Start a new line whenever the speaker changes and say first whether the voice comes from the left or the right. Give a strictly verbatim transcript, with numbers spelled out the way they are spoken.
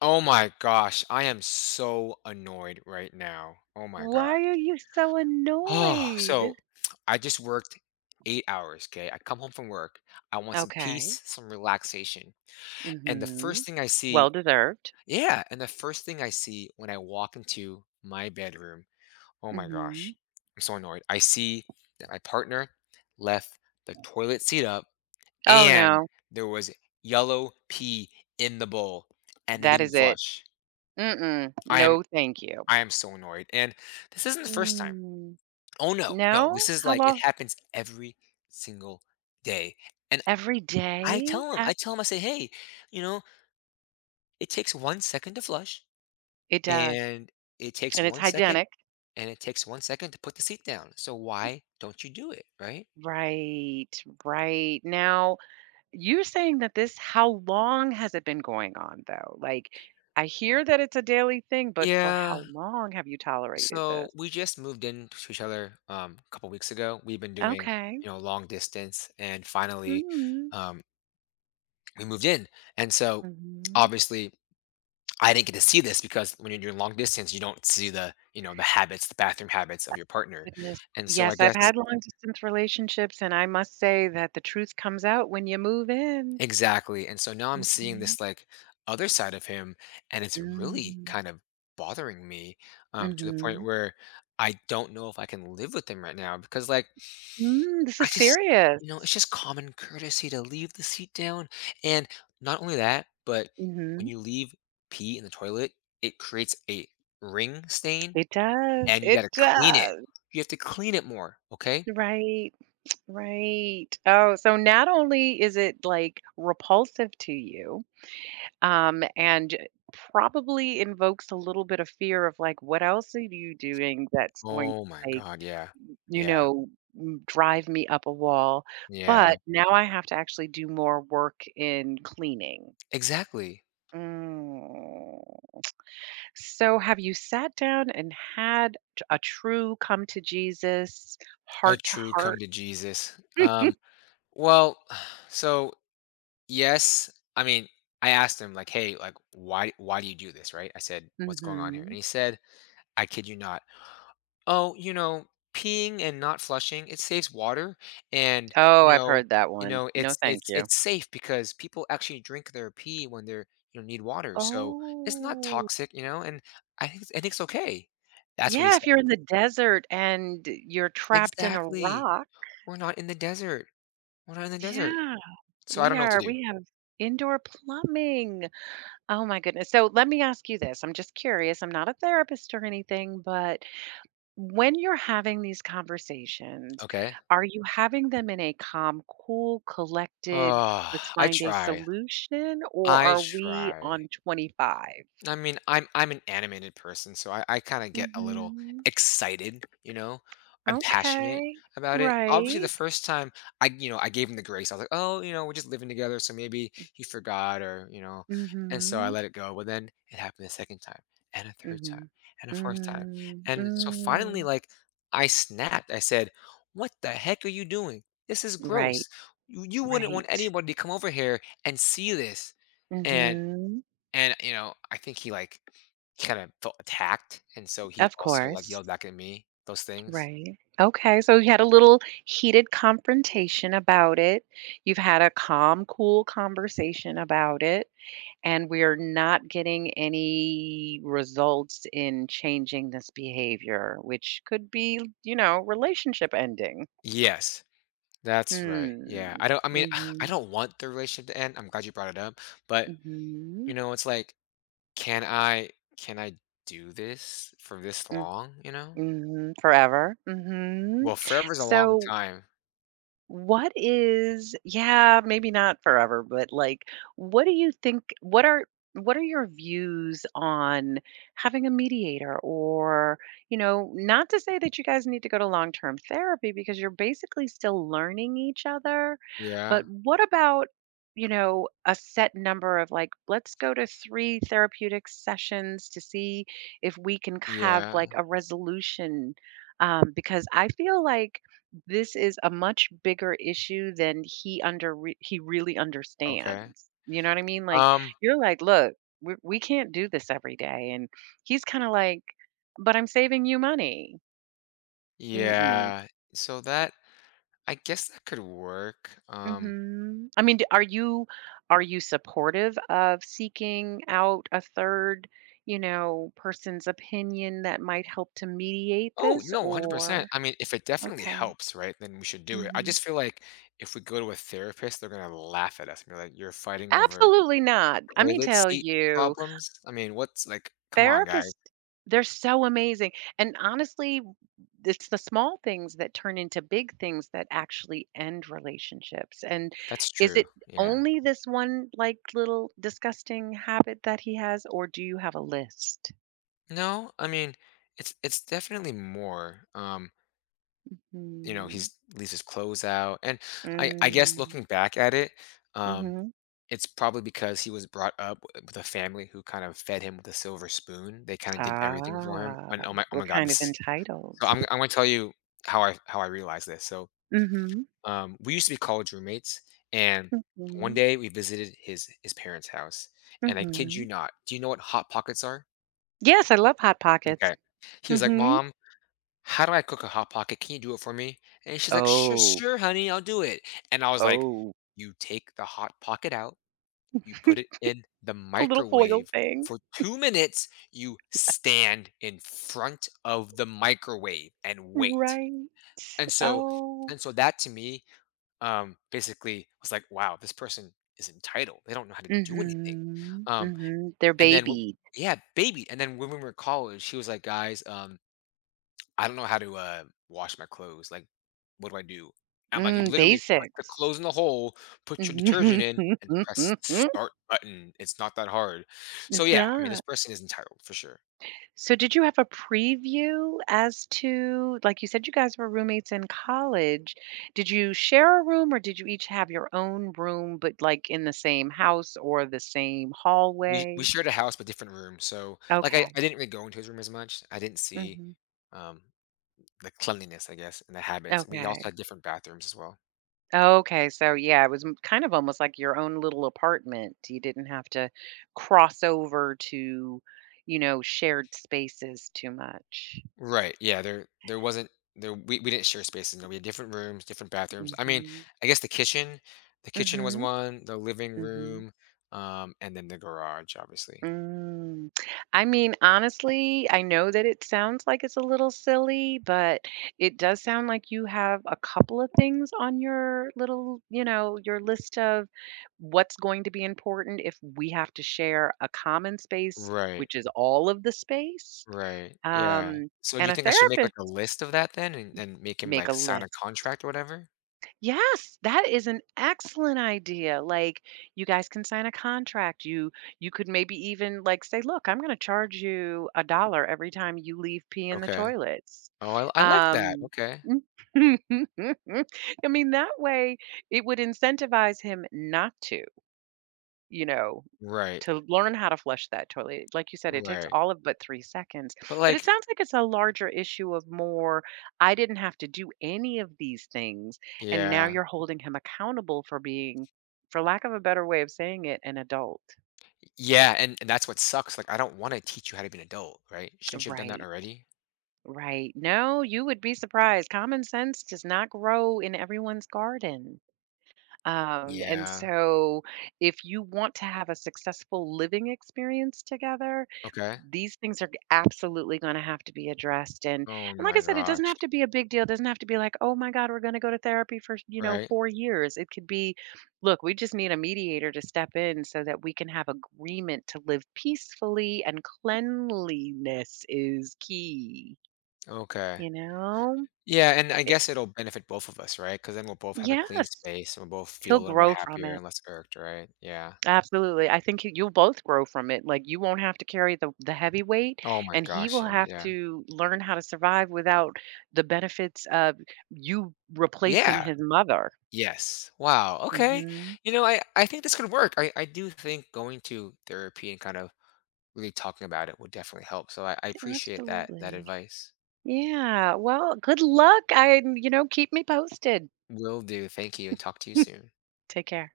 left: Oh my gosh, I am so annoyed right now. Oh my
right: Why
left: gosh.
right: are you so
left: Oh,
right: annoyed?
left: so I just worked eight hours. Okay. I come home from work. I want some
right: Okay.
left: peace, some relaxation.
right: Mm.
left: And the first
right: Mhm.
left: thing I see,
right: Well deserved.
left: yeah. And the first thing I see when I walk into my bedroom, oh
right: Mm.
left: my
right: Mhm.
left: gosh, I'm so annoyed. I see that my partner left the toilet seat up,
right: Oh,
left: and
right: no.
left: there was yellow pee in the bowl, and it
right: That is
left: didn't
right: it.
left: flush.
right: Mm-mm.
left: I am
right: No, thank you.
left: I am so annoyed, and this isn't the first time.
right: Mm.
left: Oh, no, no,
right: No?
left: this is
right: How
left: like it
right: often?
left: happens every single day, and
right: Every
left: I tell
right: day?
left: tell 'em
right: Ha.
left: I tell tell 'em, I say, "Hey, you know, it takes one second to flush,
right: It does,
left: and it takes
right: and it's
left: one second,
right: hygienic.
left: and it takes one second to put the seat down, so why don't you do it?" Right?
right: Right, right. Now, you're saying that this how long has it been going on, though? Like, I hear that it's a daily thing, but for how
left: Yeah,
right: long have you tolerated
left: so
right: this?
left: we just moved in to each other, um, a couple weeks ago. We've been doing,
right: Okay.
left: you know, long distance, and finally,
right: Mhm.
left: um, we moved in, and so,
right: Mhm.
left: obviously I didn't get to see this because when you're doing long distance, you don't see the, you know, the habits, the bathroom habits of
right: Oh
left: your partner.
right: goodness.
left: And so I
right: Yes, I've
left: guess
right: had long distance relationships, and I must say that the truth comes out when you move in.
left: exactly. And so now I'm seeing
right: Mhm.
left: this like other side of him, and it's really
right: Mm,
left: kind of bothering me, um to the point
right: mhm.
left: where I don't know if I can live with him right now, because like
right: Mm, this
left: I
right: is
left: just,
right: serious.
left: you know, it's just common courtesy to leave the seat down. And not only that, but when
right: Mhm.
left: you leave pee in the toilet, it creates a ring stain.
right: It does,
left: And you gotta
right: it
left: clean it.
right: does.
left: You have to clean it more, okay?
right: Right, right. Oh, so not only is it, like, repulsive to you, um, and probably invokes a little bit of fear of, like, what else are you doing that's going
left: Oh my
right: to, like
left: god, yeah.
right: You
left: Yeah,
right: know, m drive me up a wall,
left: yeah.
right: but now I have to actually do more work in cleaning.
left: Exactly.
right: Mm. So have you sat down and had t a true come to Jesus,
left: A
right: heart to
left: true come
right: heart?
left: to Jesus. Um, well, so, yes, I mean, I asked him like, "Hey, like, why why do you do this?" Right? I said, "What's going on here?" And
right: Mhm.
left: he said, "I kid you not." Oh, you know, peeing and not flushing, it saves water and,
right: Oh,
left: you
right: I've
left: know
right: heard that
left: you
right: one.
left: know,
right: No,
left: it's
right: thank
left: it's
right: you.
left: it's safe because people actually drink their pee when they're, you know, need water, so it's not
right: Oh.
left: toxic, you know, and I think I think it's okay. That's what he
right: Yeah, if
left: said.
right: you're in the desert and you're trapped in a
left: Exactly.
right: rock.
left: We're not in the desert. We're not in the desert.
right: Yeah,
left: So I
right: we
left: don't know what to
right: are
left: do.
right: we have indoor plumbing. Oh my goodness. So let me ask you this. I'm just curious. I'm not a therapist or anything, but when you're having these conversations,
left: Okay.
right: are you having them in a calm, cool, collected, let's
left: Oh, I
right: find a
left: try.
right: solution, or
left: I
right: are we
left: try.
right: on twenty-five?
left: I mean, I'm I'm an animated person, so I, I kind of get a little
right: Mm-hmm.
left: excited, you know. I'm passionate
right: Okay.
left: about it. Obviously, the
right: Right.
left: first time I, you know, I gave him the grace. I was like, oh, you know, we're just living together, so maybe he forgot, or you know, and so I
right: Mm-hmm.
left: let it go. But then it happened the second time, and a third time, and a fourth time,
right: Mm-hmm.
left: and so finally,
right: Mm-hmm.
left: like, I snapped. I said, "What the heck are you doing? This is
right: Right.
left: gross. You, you wouldn't
right: Right.
left: want anybody to come over here and see this." And
right: Mm-hmm.
left: and, you know, I think he, like, he kinda felt attacked, and so he
right: Of
left: also, like,
right: course.
left: yelled back at me those things.
right: Right. Okay. So you had a little heated confrontation about it. You've had a calm, cool conversation about it. And we're not getting any results in changing this behavior, which could be, you know, relationship ending.
left: Yes, that's right, yeah.
right: Hmm.
left: I don't I mean, I
right: Mm-hmm.
left: don't want the relationship to end, I'm glad you brought it up, but,
right: Mm-hmm.
left: you know, it's like, can I can I do this for this
right: Mm-hmm.
left: long, you know?
right: Mm-hmm. Forever. Mm-hmm.
left: Well, forever's a long
right: So
left: time.
right: What is yeah, maybe not forever, but, like, what do you think what are what are your views on having a mediator or, you know, not to say that you guys need to go to long-term therapy because you're basically still learning each other, but
left: Yeah,
right: what about, you know, a set number of, like, "Let's go to three therapeutic sessions to see if we can have, like,
left: yeah,
right: a resolution," um, because I feel like this is a much bigger issue than he under re he really
left: okay.
right: understands. You know what I mean? Like,
left: Um,
right: you're like, "Look, we we can't do this every day," and he's kinda like, "But I'm saving you money." Mm-mm.
left: yeah, so that I guess that could work, um.
right: Mhm. I mean, d are you are you supportive of seeking out a third, you know, person's opinion that might help to mediate
left: Oh,
right: this
left: no,
right: or
left: one hundred percent. I mean, if it definitely
right: Okay.
left: helps, right, then we should do it. I
right: Mhm.
left: just feel like if we go to a therapist, they're gonna laugh at us and be like, "You're fighting over
right: Absolutely not. Let me
left: toilet
right: tell
left: seat
right: you.
left: problems?" I mean, what's like, come on, guys.
right: Therapists, they're so amazing, and honestly, it's the small things that turn into big things that actually end relationships, and
left: That's
right: is it
left: true. Yeah.
right: only this one, like, little disgusting habit that he has, or do you have a list?
left: No, I mean, it's it's definitely more. Um, you know,
right: Mm.
left: he's leaves his clothes out. And I I guess
right: Mm.
left: looking back at it, um,
right: Mhm.
left: it's probably because he was brought up with a family who kind of fed him with a silver spoon. They kind of did everything for him.
right: Ah,
left: And oh my oh
right: we're
left: my God,
right: kind
left: this
right: of
left: is,
right: entitled.
left: so I'm I'm gonna tell you how I how I realized this. So
right: Mhm.
left: um, we used to be college roommates, and one
right: Mhm.
left: day we visited his his parents' house, and I kid you
right: Mhm.
left: not, do you know what hot pockets are?
right: Yes, I love Hot Pockets.
left: Okay, he was like,
right: Mhm.
left: "Mom, how do I cook a hot pocket? Can you do it for me?" And she's like, "Sure,
right: Oh,
left: sure, honey, I'll do it." And I was like,
right: oh,
left: "You take the hot pocket out, you put it in the
right: a little foil
left: microwave."
right: thing.
left: For two minutes, you stand in front of the microwave and wait.
right: Right.
left: And so,
right: Oh.
left: and so that to me, um, basically was like, wow, this person is entitled. They don't know how to do
right: Mm.
left: anything.
right: Mhm.
left: Um,
right: Mm. Mhm. They're
left: and then wh-
right: babied.
left: yeah, baby. And then when we were in college, she was like, guys, um, I don't know how to uh wash my clothes. Like, what do I do? I'm like, you
right: Mm,
left: literally put the
right: basics.
left: clothes in the hole, put your detergent
right: Mhm.
left: in, and press the start button. It's not that hard. So
right: It's
left: yeah, I mean, this
right: not.
left: person is entitled for sure.
right: So did you have a preview as to like you said you guys were roommates in college. Did you share a room or did you each have your own room but like in the same house or the same
left: We we
right: hallway?
left: shared a house but different rooms. So like I,
right: Okay.
left: I didn't really go into his room as much. I didn't see
right: Mhm.
left: um the cleanliness, I guess, and the habits. We also
right: Okay.
left: had different bathrooms as well.
right: Okay, so yeah, it was m kind of almost like your own little apartment. You didn't have to cross over to, you know, shared spaces too much.
left: Right. Yeah. There there wasn't there we, we didn't share spaces. No, we had different rooms, different bathrooms. I mean,
right: Mhm.
left: I guess the kitchen. The kitchen was
right: Mhm.
left: one, the living
right: Mhm.
left: room, um, and then the garage, obviously.
right: Mm. I mean, honestly, I know that it sounds like it's a little silly, but it does sound like you have a couple of things on your little, you know, your list of what's going to be important if we have to share a common space,
left: Right.
right: which is all of the space.
left: Right. Yeah.
right: Um,
left: So do
right: and
left: you
right: a
left: think I should make
right: therapist
left: like a list of that then, and, and make him
right: make a
left: like sign a
right: list.
left: contract or whatever?
right: Yes, that is an excellent idea. Like you guys can sign a contract. You you could maybe even like say, "Look, I'm going to charge you a dollar every time you leave pee in the
left: Okay.
right: toilets."
left: Oh, I, I like that.
right: Um
left: Okay.
right: I mean, that way it would incentivize him not to, you know,
left: Right.
right: to learn how to flush that toilet. Like you said, it takes
left: Right.
right: all of but 3 seconds.
left: But
right: But it
left: like,
right: sounds like it's a larger issue of more, "I didn't have to do any of these things," and now
left: yeah.
right: you're holding him accountable for being, for lack of a better way of saying it, an adult.
left: Yeah, and and that's what sucks, like, I don't wanna teach you how to be an adult, right? Shouldn't you have done that
right: Right,
left: already?
right: right. No, you would be surprised. Common sense does not grow in everyone's garden. Um, and
left: Yeah,
right: so, if you want to have a successful living experience together,
left: okay.
right: these things are absolutely going to have to be addressed. And
left: Oh
right: and like I
left: my
right: said, it doesn't
left: gosh,
right: have to be a big deal. It doesn't have to be like, oh my God, we're going to go to therapy for you know
left: right?
right: four years. It could be, look, we just need a mediator to step in so that we can have agreement to live peacefully, and cleanliness is key.
left: Okay.
right: You know,
left: Yeah, and I
right: It-
left: guess it'll benefit both of us, right? Because then we'll both have a clean
right: yes,
left: space, and we'll both feel
right: he'll
left: a little more
right: grow from
left: happier
right: it.
left: and less irked, right? Yeah.
right: Absolutely. I think you you'll both grow from it. Like you won't have to carry the the heavy weight
left: Oh my
right: and he
left: gosh,
right: will
left: um,
right: have
left: yeah.
right: to learn how to survive without the benefits of you replacing
left: Yeah,
right: his mother.
left: yes. Wow, okay.
right: Mhm.
left: You know, I I think this could work. I I do think going to therapy and kind of really talking about it would definitely help, so I I appreciate that that
right: Absolutely.
left: advice.
right: Yeah. Well, good luck. I you know, keep me posted.
left: Will do, thank you, and talk to you soon.
right: Take care.